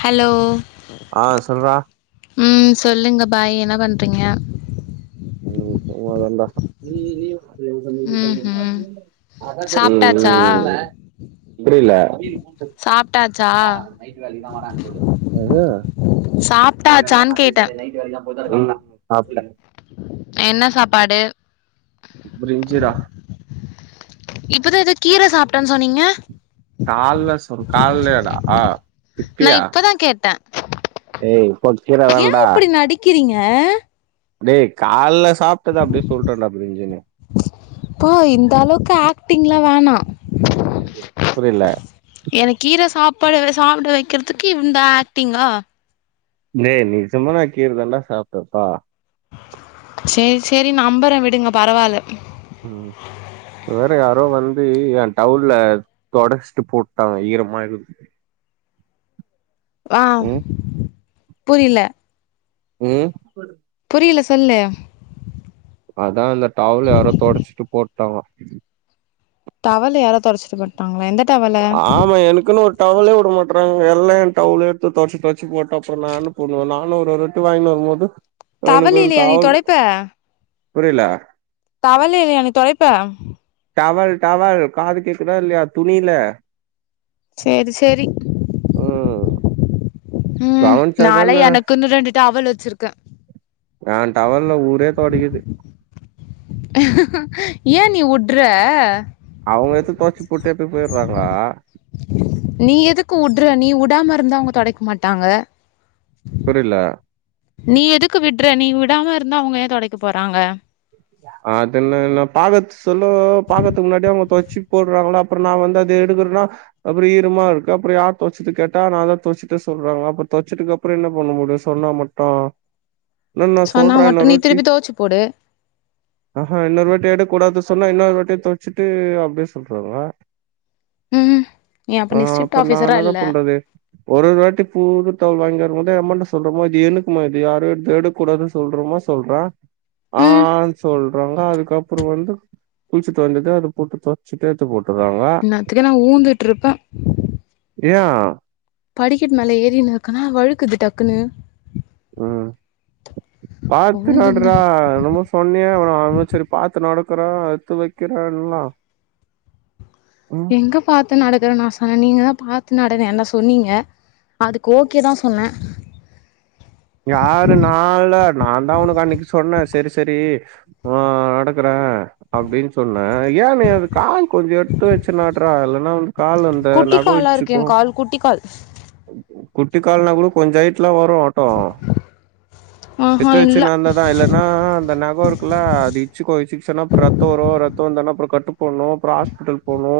Hello ஆ சொல்றா ம் சொல்லுங்க பாய் என்ன பண்றீங்க ம் சும்மாதான்டா ம் ம் ம் சாப்பிட்டாச்சா ம் புரில சாப்பிட்டாச்சா என்னது சாப்ட்டாச்சான் கேட்டே ம் சாப்ட்டே என்ன சாப்பாடு பிரிஞ்சிடா இப்பதா எதோ கீர சாப்ட்டேன் சொன்னீங்க கால்லே சொ கால்லேடா ஆ நா இப்பதா கேட்டே டேய் பொக்கிர ஏ தான்டா இப்டி நடிக்கிறீங்க டேய் கால்ல சாப்ட்டத அப்டியே சொல்ட்டேன்டா பிரிஞ்சினு பா இந்தளவுக்கு ஆக்டிங்லா வேணா புரில என கீர சாப்பாடு சாப்ட வெக்கிறதுக்கு இந்த ஆக்ட்டிங்கா டே நிஜமா நா கீரதாண்டா சாப்ட்டே பா சேரி செரி நம்பறே விடுங்க பரவால்ல ம் வேற யாரோ வந்து ஏ டவுலீல தொடச்ட்டு போட்டாங்க ஈரமா இக்குது ஆ ம் புரில ம் புரில சொல்லு அதா அந்த டவுல யாரோ தொடச்ட்டு போட்டாவ்ங்க டவல யாரோ தொடச்ட்டு போட் டாங்க எந்த டவல் ஆமா எனக்குனு ஒர் டவுலே விட மாட்றாங்க எல்லா ஏ டவுல எடுத்து தொட்ச்சு தொட்ச்சு போட்டா அப்றோ நா என்ன பண்ணுவே நானு ஒரு ஒரு டி வாங்கினு வரும் போது எனக்கு ஒரு தவலைலையா நீ டவுல் தொடைப்ப புரில தவலேலியா நீ தொடைப்ப டவல் டவல் காது கேக்குதா இல்லையா துணில சேரி சேரி ம் ம் நாலா கவனிச்சாதான எனக்குன்னு ரெண்டு டவல் வச்சிருக்கே ஏ டவல்ல ஊரே தொடைக்குது ஏ நீ உட்ற அவுங்க எத்து தொச்சி போட்டு எத்து போயிட்றாங்க நீ எதுக்கு உட்ற நீ உடாமருந்தா அவுங்க தொடைக்க மாட்டாங்க புரில நீ எதுக்கு விட்ற நீ விடாமருந்தா அவுங்க ஏ தொடைக்க போறாங்க அது என்ன என்ன பாக்கத் சொல்லொ பாக்கதுக்கு முன்னாடி அவுங்க தொச்சி போடுறாங்ளா அப்றோ நா வந்து அத எடுக்குற்னா அப்றோ ஈரமா இருக்கு அப்றோ யாரு தொச்சுது கேட்டா நாந்தா தொச்சிட்டே சொல்றாங்க அப்ப தொச்சிதுக்கப்றோ என்ன பண்ண முடியூ சொன்னா மட் டூ இல்ல நா சொல்றே இன்னொரு வாட்டி தோச்சி போடு ஆஹா இன்னொரு வாட்டி எடுக்கூடாது சொன்னா இன்னொரு வாட்டி தொட்ச்சுட்டு அப்டியே சொல்றாங்க ம் நீ ஆ நீ ஸ்ட்ரிக்ட் அப்ப நா ஆஃபீசரா என்னதா இல்ல பண்றது ஒரு ஒரு வாட்டி பூது டவுல் வாங்கி வரும் போது ஏம்மாட்ட சொல்றே மா இது எனக்குமா இது யாரூ இது எடுக் கூடாது சொல்றோமா சொல்றே ஆ ம் ஆ சொல்றாங்க அதுக்கப்புறோ வந்து குள்ச்சுட்டு வந்துட்டு அது போட்டுப்ப. சுட்டெத்து போட்டுர்றாங்க. இந்நேரத்துக்கு நா ஊந்துட்டு இருப்பே ஏ? படிக்கட் மேல ஏறினுக்கனா வழுக்குது டக்குனு. ம் பாத்து உழுந்திருந்தா நட்ரா என்னமோ சொ ன்னியே [unintelligible] செரி பாத்து நடக்குறே எத்து வெக்கிறேன்ல்லா. ம் எங்க பாத்து நடக்கறன் நா சொன்னே நீங்க தா பாத்து நடன் என்ன சொன்னீங்க. அதுக்கு ஓகே தா சொன்னே. யாரு நா இல்ல நாந்தா உனக்கு அன்னிக்கு சொன்னே செரி செரி. உ உ நடக்குறே. அப்டின் சொன்னே ஏ நீ அது கால் கொஞ்சொ எட்த்து வெச்சு நட்றா இல்லனா வந்து கால் அந்த நகோ இ யாருக்கு எங் கால் குட்டி கால். குட்டி கால்னா கூட கொஞ்ச ஹைட்ல வரு. ட்டு ஆஹா எத்து வெச்சு இல்ல நந்தாதா இல்லன்னா அந்த நகோரு குல்ல அது இட்ச்சுக்கு இட்ச்சிகிச்சினா அப்ற ரத்தோ வரு ரத்தொ வந்தோன அப்புற கட்டு போட்ணு அப்புறோ ஹாஸ்பிட்டல் போணு.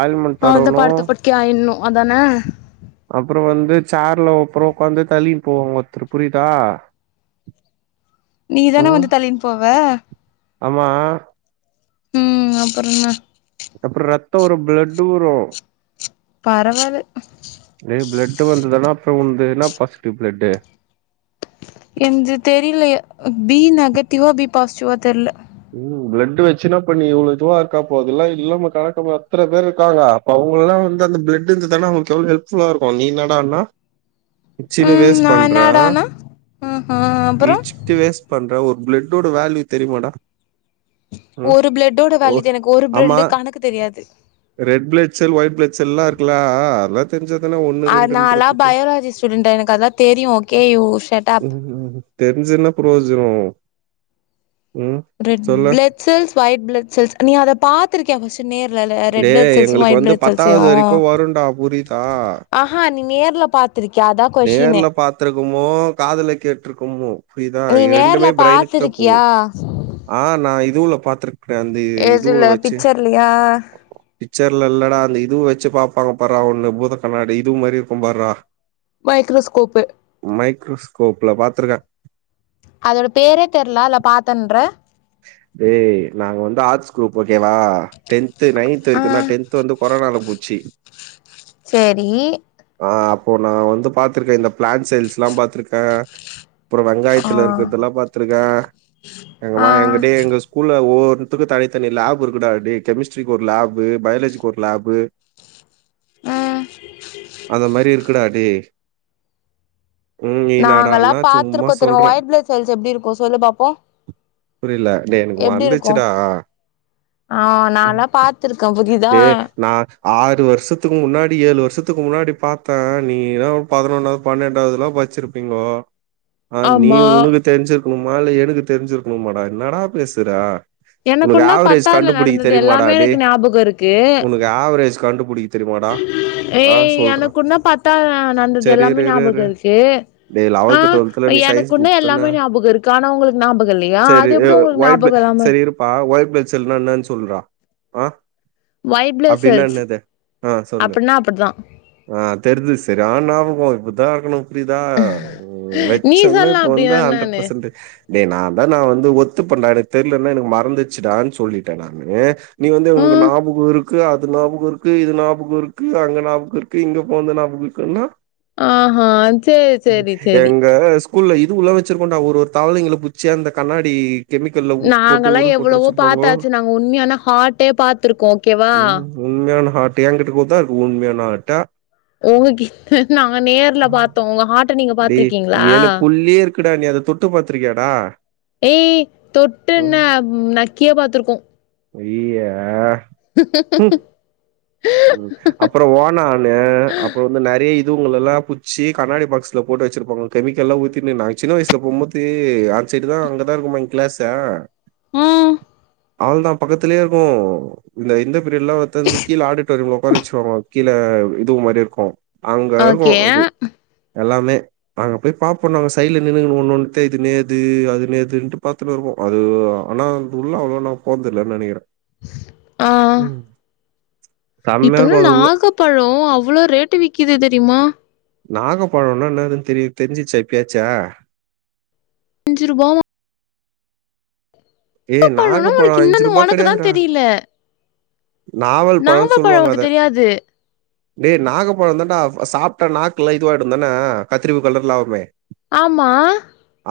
ஆயில்மென் அவுள்தா படுத்த படுக்கியாயின்னு அதான? அப்புறோ வந்து சேர்ல அப்புறோ உக்காந்து தள்ளி போவோங்க திரு புரிதா? நீ தான வந்து தள்ளின் போவ? ஆமா. ம் அப்றோ என்னா? அப்ற் ரத்தோ வரு பிளட்டு வரு. பரவால. ஏ பிளட்டு வந்துதுன்னா அப்றோ உன்து என்னா பாசிட்டிவ் பிளட்டு? என்து தெரில எ பி நெகட்டிவா பி பாசிட்டிவா தெர்ல. ம் பிளட்டு வெச்சினா ப்ப பண்ணி இவ்ளோ இதுவா இருக்கா அப்போ அது எல்லா இல்லாம காட்டமா அத்தன பேர் இருக்காங்க. அவுங்கல்லா வந்து அந்த பிளட்டு இருந்துதான அவுங்ளுக் எவ்ளோ ஹெல்ஃபுல்லா இருக்கு நீ இன்னடானா? இச்சுனு ம் வேஸ் நா பண்ற என்னடானா ஆஹா அப்புறோ இச் சிட்டு வேஸ் பண்ற ஒரு பிளட்டோட வேல்யூ தெரியுமாடா? ம் ஒரு பிளட்டோட ஓ வேல்யூ தா எனக்கு ஒரு ஆமா பிளல்டு கணக்கு தெரியாது. ரெட் பிளட்செல் ஒயிட் பிளட்செல் எல்லா இருக்குல அதல்ல தெரிஞ்சா தான ஒன் அ அது நால்லா பயோலாஜி ஸ்டூடென்டு எனக்கு அதெல்லா தெரியு ஓகே யூ ஷெட்டப். ம் தெரிஞ்சு என்ன புரயோஜனோ ம். ரெட் சொல்லு blood cells white blood cells நீ அத பாத் திருக்கியா ஃபஸ்ட்டு நேர்ல லெ டே ரெட் பிளட் செல்சு எங்களுக்கு ஒயிட் வந்து பிளட் செல்சயு. பத்தாவது வரைக்கு வருண்டா புரியுதா ஆஹா நீ நேர்ல பாத்திருக்கியா அதா கொஷினு. த்துருக்குமோ காதுல கேட்ருக்குமோ புரியுதா நீ இது நேர்ல ரெண்டுமே பிரெய்னுக்கு தா போவு. பாத்திருக்கியா ஆ நா இது உள்ள பாத்துருக்றே அந்த இ இது உள்ள அ பிச்சர்லி அ அ. பிச்சர்ல இல்லடா அந்த இதுவு வெச்சு பாப்பாங்க பாரா ஒன்னு பூத கண்ணாடி இதுவு மாரி இருக்கு பார்றா. [inaudible] மைக்ரோஸ்கோப்பு. மைக்ரோஸ்கோப்ல பாத்துருகே. அதோட பேரே தெர்ல அதுல பாத்தன்ற. டே நாங்க வந்து ஆட்ஸ் குருப் ஓகேவா டென்த்து நைன்த்து ஆ வரைக்குந் தா டென் த்து வந்து கொரோனால போச்சி. சேரி. ஆ அப்போ நா வந்து பாத்திருக்கே இந்த பிளான் செல்ஸ்லா பாத்திருக்கே. அப்றோ ஆ வெங்காயத்துல இருக்குறதுலா பாத்துருக்கே [inaudible] ங்க வாயே ஏங்கிட்டே எங்கஸ் ஸ்கூல்ல ஒவ்வொனுத்து தனித்தனி லேப் இருக்குடா டேய் கெமிஸ்ட்ரிக்கு ஒரு லேப்பு பயாலஜிக்கு ஒரு லேப்பு ம் அந்த மாரி இருக்குடா டே ம் நீ நாங்க எல்லா என்னாடான்னா சும்மா பாத்துருக்கோ தெரியு மா சொல்ற ஒயட் பிளட் செல்ஸ் எப்டி இருக்கு சொல்லு பாப்போ புரியல டே எனக்கு எப்டி இருக்கு வந்துச்சுடா ஆ நா எல்லா பாத்து ஏ நா ஆறு வருஷத்துக்கு முன்னாடி ஏழு வருஷத்துக்கு முன்னாடி பாத்த நீயெல்லா பதினொன்னாவது பன்னெண்டாவது எல்லா ப ச்சு இருப்பீங்கோ ஆ நீ ஆமா உனக்கு தெரிஞ்சி இருக்கணுமா இல்ல எனக்கு தெரிஞ்சி இருக்கணுமாடா என்னடா பேசுற உனக்கு எனக்குன்னா ஆவரேஜ் பத்தாதுல கண்டுபுடிக்க நடந்தது எல்லாமே எனக்கு ஞாபகோ இருக்கு ஒனக்கு ஆவரேஜ் கண்டுபுடிக்க தெரியுமாடா ஆ ஏய் சொல்றா எனக்குன் தா பத்தாவதுல நடந்தது சரி எல்லாமே இரு இரு இரு ஞாபகதுல இருக்கு டேய் ஆ லெவல்த் டுவெல்த்ல நீ சயின்ஸ் எனக்குன்னா குரூப் தான எல்லாமே ஞாபகோ இருக்கு ஆனா ஒங்களுக்கு ஞாபகோ இல்லையா அது எப்டி ஒங்களுக்கு ஞா சேரி இருப்பா ஒயிட் பிளட் செல்னா என்னானு சொல்றா ஆ ஒயிட் பிளட் அப்புடின்னா செல்ஸ் என்னது ஆ சொல்லு அப்டின்னா அப்டிதா ஆ தெர்து செரியான ஞாபகோ இப்பித்தா இருக்கணு புரியதா உஉஉ வேத் நீ சொன்ன சொல்லா இப்ப வந்தா அப்டின்னா ஹண்டரட் என்னானு பர்சன்டு ஏ நா தா நா வந்து ஒத்துப்பெண்டா எனக்கு தெர்லென்னா எனக்கு மறந்துச்சுடான்னு சொல்லிட்டே நானு நீ வந்து எங்களுக்கு ம் ஞாபகோ இருக் கு அது ஞாபகோ இருக்கு இது ஞாபகோ இருக்கு அங்க ஞாபகோ இருக்கு இங்க போந்தா ஞாபகோ இருக்குன்னா ஆ ஆ செரி செரி செரி எங்க ஸ்கூல்ல இது உள்ள வச்சிருக்கோண்டா ஒரு தவளைங்கள புட்ச்சி அந்த கண்ணாடி கெமிக்கல்ல உப்பு போட்டு உள் போட்டு வெச்சிருப்பாங்கோ உண்மையானா ஹார்ட்டே பாத்துருக்கோ ஓகேவா ம் உண்மையான ஹாட்ர்டு என்கிட்ட கூடதா இருக்கு உண்மையான ஹாட்ர்டு உங்க கிட்ட நாங்க நேர்ல பாத்தோ ஒங்க ஹார்ட்ட நீங்க பாத்துருக்கீங்களா உள்ளே இருக்குடா நீ அதத் தொட் டு பாத்திருக்கியாடா ஏய் தொட்டு என்னா நக்கியே பாத்துருக்கோ அய் ஏ உம் அப்றோ ஓனானு அப்றோ வந்து நெறைய இதுவுங்கலளா புட்ச்சி கண்ணாடி பாக்ஸ்ல போட்டு வெச்சிருப்பாங்க கெமிக்கெல்லா ஊத்தினு நாங்க சின்ன வயசுல போம்போது அந்த சைடு தா அங்கதா இருக்குமா எங்க கிளாஸ்செ உம் அவ்ளோதா பக்கத்திலயே இருக்கு இந்த இந்த பிரியெட் எல்லா ஒக்கந்து கீழ ஆடு டோரீம்ல உக்கார வெச்சு இருவாங்கோ கீழ இதுவு மாரி இருக்கு அங்க இருக்கு ஓகே அது எல்லாமே நாங்க போய் பாப்போ நாங்க சைடுல நின்னுக்குனு ஒன்னு தென்னுத்து இது நேது அது நேதுன்னு பாத்துனு இருப்போ அது ஆனா அந்த உள்ள அவ்ளோவா நா போனந்து இல்லனு நெனைக்கிறே ஆ ஆ செம்மையா இப்ப எல்லா இருக்கு அது உள்ள நாகப்பழோ அவ்ளோ ரேட்டு விக்குது தெரியுமா நாகப்பழோனா நேதுனு தெரியு தெரிஞ்சிச்சா இப்பியாச்சு அஞ்சு ரூபாவா ஏ பழம்னா நாகப்பழோ உனக்கு அஞ்சு இன்னொன்னு ரூபா உனக்கு தா கெடையாதுறா தெரியல நாவல் நாவ பழோனு பழம் சொல்லுவாங்க உனக்கு அத தெரியாது டேய் நாகப்பழோ தான்டா சாப்ட்டா நாக்குல்ல இதுவாயிடு தான கத்திரிப்பு கலர்ல ஆவுமே ஆம்மா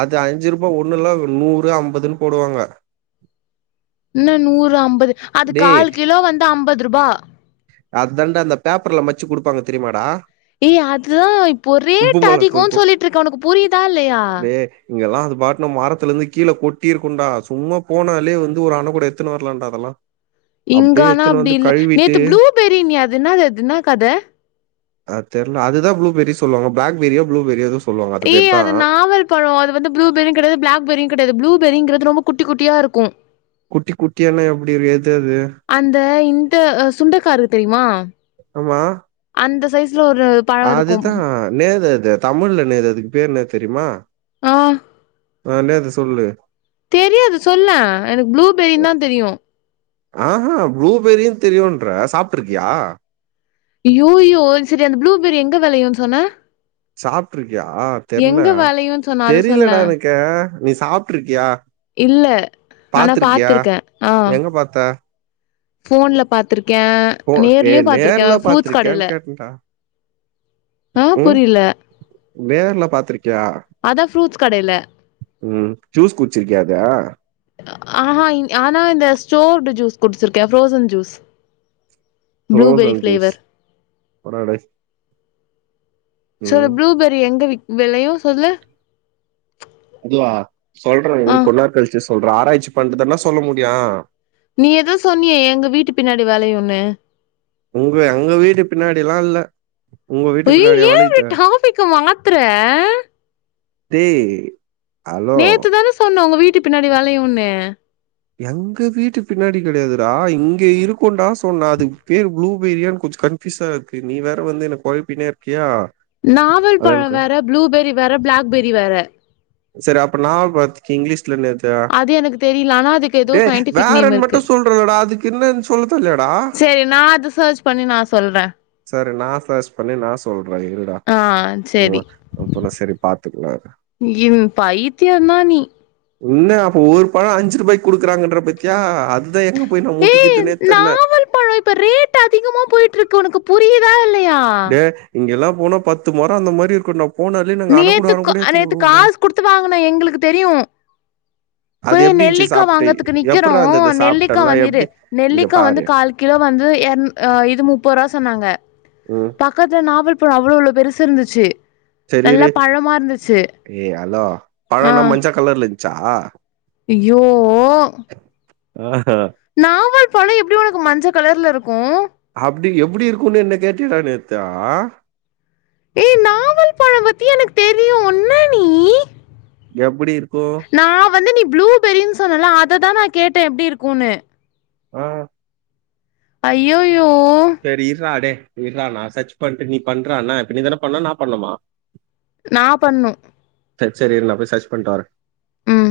அது அஞ்சுருபா ஒன்னு இல்னா நூறு அம்பதுன் போடுவாங்க என்ன நூறு அம்பது அது டேய் கால் கிலோ வந்து அம்பதுருபா அத்தாண்டா அந்தப் பேப்பர்ல மச்சு குடுப்பாங்க தெரியுமாடா ஏய் அதுதா இப்போ உப்பு மொளகாத்தூள் ரேட்டதிகோன் போட்டு சொல்லிட்ருக்க ஒனக்கு புரிதா இல்லயா இங்கலா அது பாட்னும் மரத்துலந்து கீழ கொட்டி இருக்குன்டா சும்மா போனாலே வந்து ஒரு அண்ண கூட எத்துனு வர்லான்டா அதல்லா இங்கானா அப்டி இல்ல நேத்து ப்ளூபெரின்னியே அது என்னாது அது இன்னா கத அத் தெர்ல அதுதா ப்ளூபெரி சொல்லுவாங்க பிளாக்பெரியோ ப்ளூபெரியோ எதோச் ஏ அது நாவல்ப் பழ அது வந்து புளூ பெரியுங் கெடையாது பிளாக் பெரியுங் கெடையாது புளூ பெரிங்கிறது ரொம்ப குட்டி குட்டியாருக்கு குட்டி குட்டியானா எப்டிருக் எது அது அந்த இந்த அ சுண்டக்கா இருக்கு தெரியுமா ஆமா அந்த சைஸ்ல ஒருப் அதுதா நேரது தமிழ்ல நேரு அதுக்கு பேரு என்னத் தெரியுமா ஆ அ நேது சொல்லு தெரியாது சொல்லே எனக்கு ப்ளூபெரின்தா தெரியு ஆஹா ப்ளூபெரியின் தெரியுன்ற சாப்ட்ருக்கியா யோயோ செரி அந்த ப்ளூபெரி எங்க வெளையுன் சொன்ன சாப்ட்ருக்கியா தெர்ல எங்க வெளையுன் சொன்ன அத சொல்லே தெரிலடா எனக்கே நீ சாப்ட்ருக்கியா இல்ல ஆனா பாத்ருக்கியா பாத்திருக்கே ஆ எங்க பாத்தா ஃபோன்ல பாத்ருக்கே போ ஏய் நேர்லியும் பாத்ருக்கே நேர்ல ஃப்ரூட்ஸ் பாத்திருக்கியான்னு கடைல கேட்டேன்டா. ஆ புரில வேர்ல பாத்ருக்கியா அதா ஃப்ரூட்ஸ் கடைல ம் ஜூஸ் குச்சிருக்கியா அத ஆஹா இன் ஆனா இந்த ஸ்டோர்டு ஜூஸ் குடிச்சிருக்கே frozen juice blueberry frozen juice flavour போடா டேய் சொல்லு ப்ளூபெரி எங்க விக் வெளையு அதுவா சொல்றே ஆ இரு கொன் நேர கழிச்சிச் சொல்ற ஆராய்ச்சி பண்ட்டுதான்டா சொல்ல முடியு நீ எதோ சொன்னியே எங்க வீட்டு பின்னாடி வெளையுனு உங்க எங்க வீடு பின்னாடிலா இல்ல உங்க வீட்டு ஒய்யோ பின்னாடியா ஏ இப்டி வளையுது? டாப்பிக்க மாத்தர டேய் ஹலோ நேத்துதான சொன்ன ஒங்க வீட்டு பின்னாடி வெளையுன்னு எங்க வீட்டு பின்னாடி கெடையாதுறா இங்க இருக்குன்டா சொன்ன அதுக்கு பேரு ப்ளூபெரியான் கொஞ்ச கன் பிஸா இக்கு நீ வேற வந்து என்ன கொழப்பினேருக்கியா நாவல் பழ வேற ப்ளூபெரி வேற பிளாக்பெரி வேற செரி அப்ப நாவல் பழத்துக்கு இங்கிலீஷ் ட்ல நேத்தே அது எனக்கு தெரியல ஆனா அதுக்கு ஏதோ டேய் சயின்டிபிக் நேம் வேறன் மட்டு இருக்கு சொல்றலடா அதுக்கு என்னன் சொல்ல தெர்லியாடா சேரி நா அது சர்ச் பண்ணி நா சொல்ற சரி நா சர்ச் பண்ணி நா சொல்ற இருடா ஆ உ அப்பதா சரி பாத்துக்குவ இம் பையித்தியந்தா நீ என்ன அப்ப ஒரு பழ அஞ்சிருபாய்க் குடுக்கறாங்கன்ற பத்தியா அதுதா எங்கப் போய் நா ஏய் முட்டிகிர்துனே தெர்ல நாவல் பழம் இப்ப ரேட் அதிகமா போயிட்ருக்கு ஒனக்கு புரியிதா இல்லயா டே இங்கிலா போனா பத்து மர அந்த மாரி இருக்குண்டாப் நேத்துக்கோ நேத்து காச் குடுத்து வாங்கன எங்குளுக்கு தெரியு அது போய் எப்டி இருந்துச்சு நெல்லிக்கா சாப்ட்டு வாங்கற்துக்கு நிக்கிறோ எப்புட்றா இருந்தது நெல்லிக்கா சாப்ட்டல்லா வந் எப்டி இரு இங்க நெல்லிக்கா பாரு வந்து கால் கிலோ வந்து எர்ண் அ இது முப்பூறா சொன்னாங்க ம் பக்கத்துல நாவல் பழ அவ்ளோ அவ்ளோ பெருசு இருந்துச்சு செரி நல்லா இரு பழமா இருந்துச்சு ஏய் ஹலோ பழ என்ன மஞ்ச கலர்ல இருஞ்ச்சா அய்யோ ஆ நாவல் பழ எப்டி உனக்கு மஞ்ச கலர்ல இருக்கும் அப்டி எப்டி இருக்கும்ன்னு என்ன கேட்டின்னா நேத்தா ஏ நாவல் பழ பத்தி எனக்கு தெரியு என்ன நீ எப்டி இருக்கும் நா வந்து நீ ப்ளூபெரின்னு சொன்னல அததா நா கேட்ட எப்டி இருக்குன்னு ஆ அய்யோயோ சரி இர்ரா டேய் இர்ரா நா சர்ச் பண்ட்டு நீ பண்றா என்ன இப்ப நீ தான பண்ணணு நா பண்ணுமா நா பண்ணு செர் செரி இரு நா போய் சர்ச் பண்ட்டு வர ம்